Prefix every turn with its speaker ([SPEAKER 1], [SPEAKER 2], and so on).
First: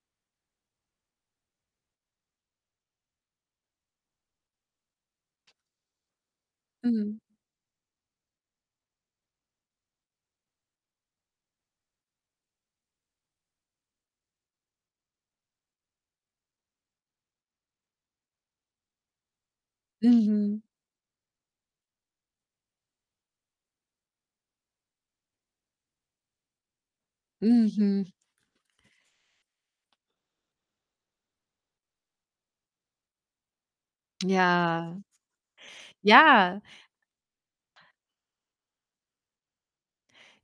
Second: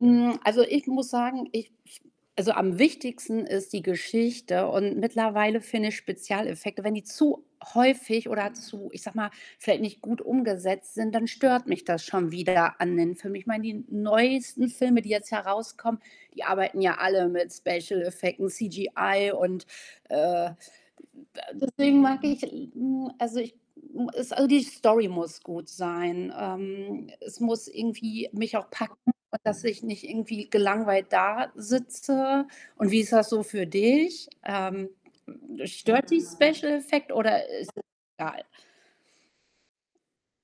[SPEAKER 1] Hm, also, ich muss sagen, ich ich also, am wichtigsten ist die Geschichte. Und mittlerweile finde ich Spezialeffekte, wenn die
[SPEAKER 2] Mhm.
[SPEAKER 1] zu häufig oder zu ich sage mal, vielleicht nicht gut umgesetzt sind, dann stört mich das schon wieder an den Film. Ich meine, die neuesten Filme, die jetzt heraus kommen, die arbeiten ja alle mit Special Effekten, CGI und, äh,
[SPEAKER 2] Mhm.
[SPEAKER 1] de deswegen mag ich nur also, ich hm, es also, die Story muss gut sein, ähm. Es muss
[SPEAKER 2] Mhm.
[SPEAKER 1] irgendwie mich auch packen, dass ich nicht irgendwie gelangweilt dasitze. Und wie ist das so für dich? Ähm,
[SPEAKER 2] Ja.
[SPEAKER 1] stört dich
[SPEAKER 2] Ja.
[SPEAKER 1] Special Effect oder ist [unintelligible] egal?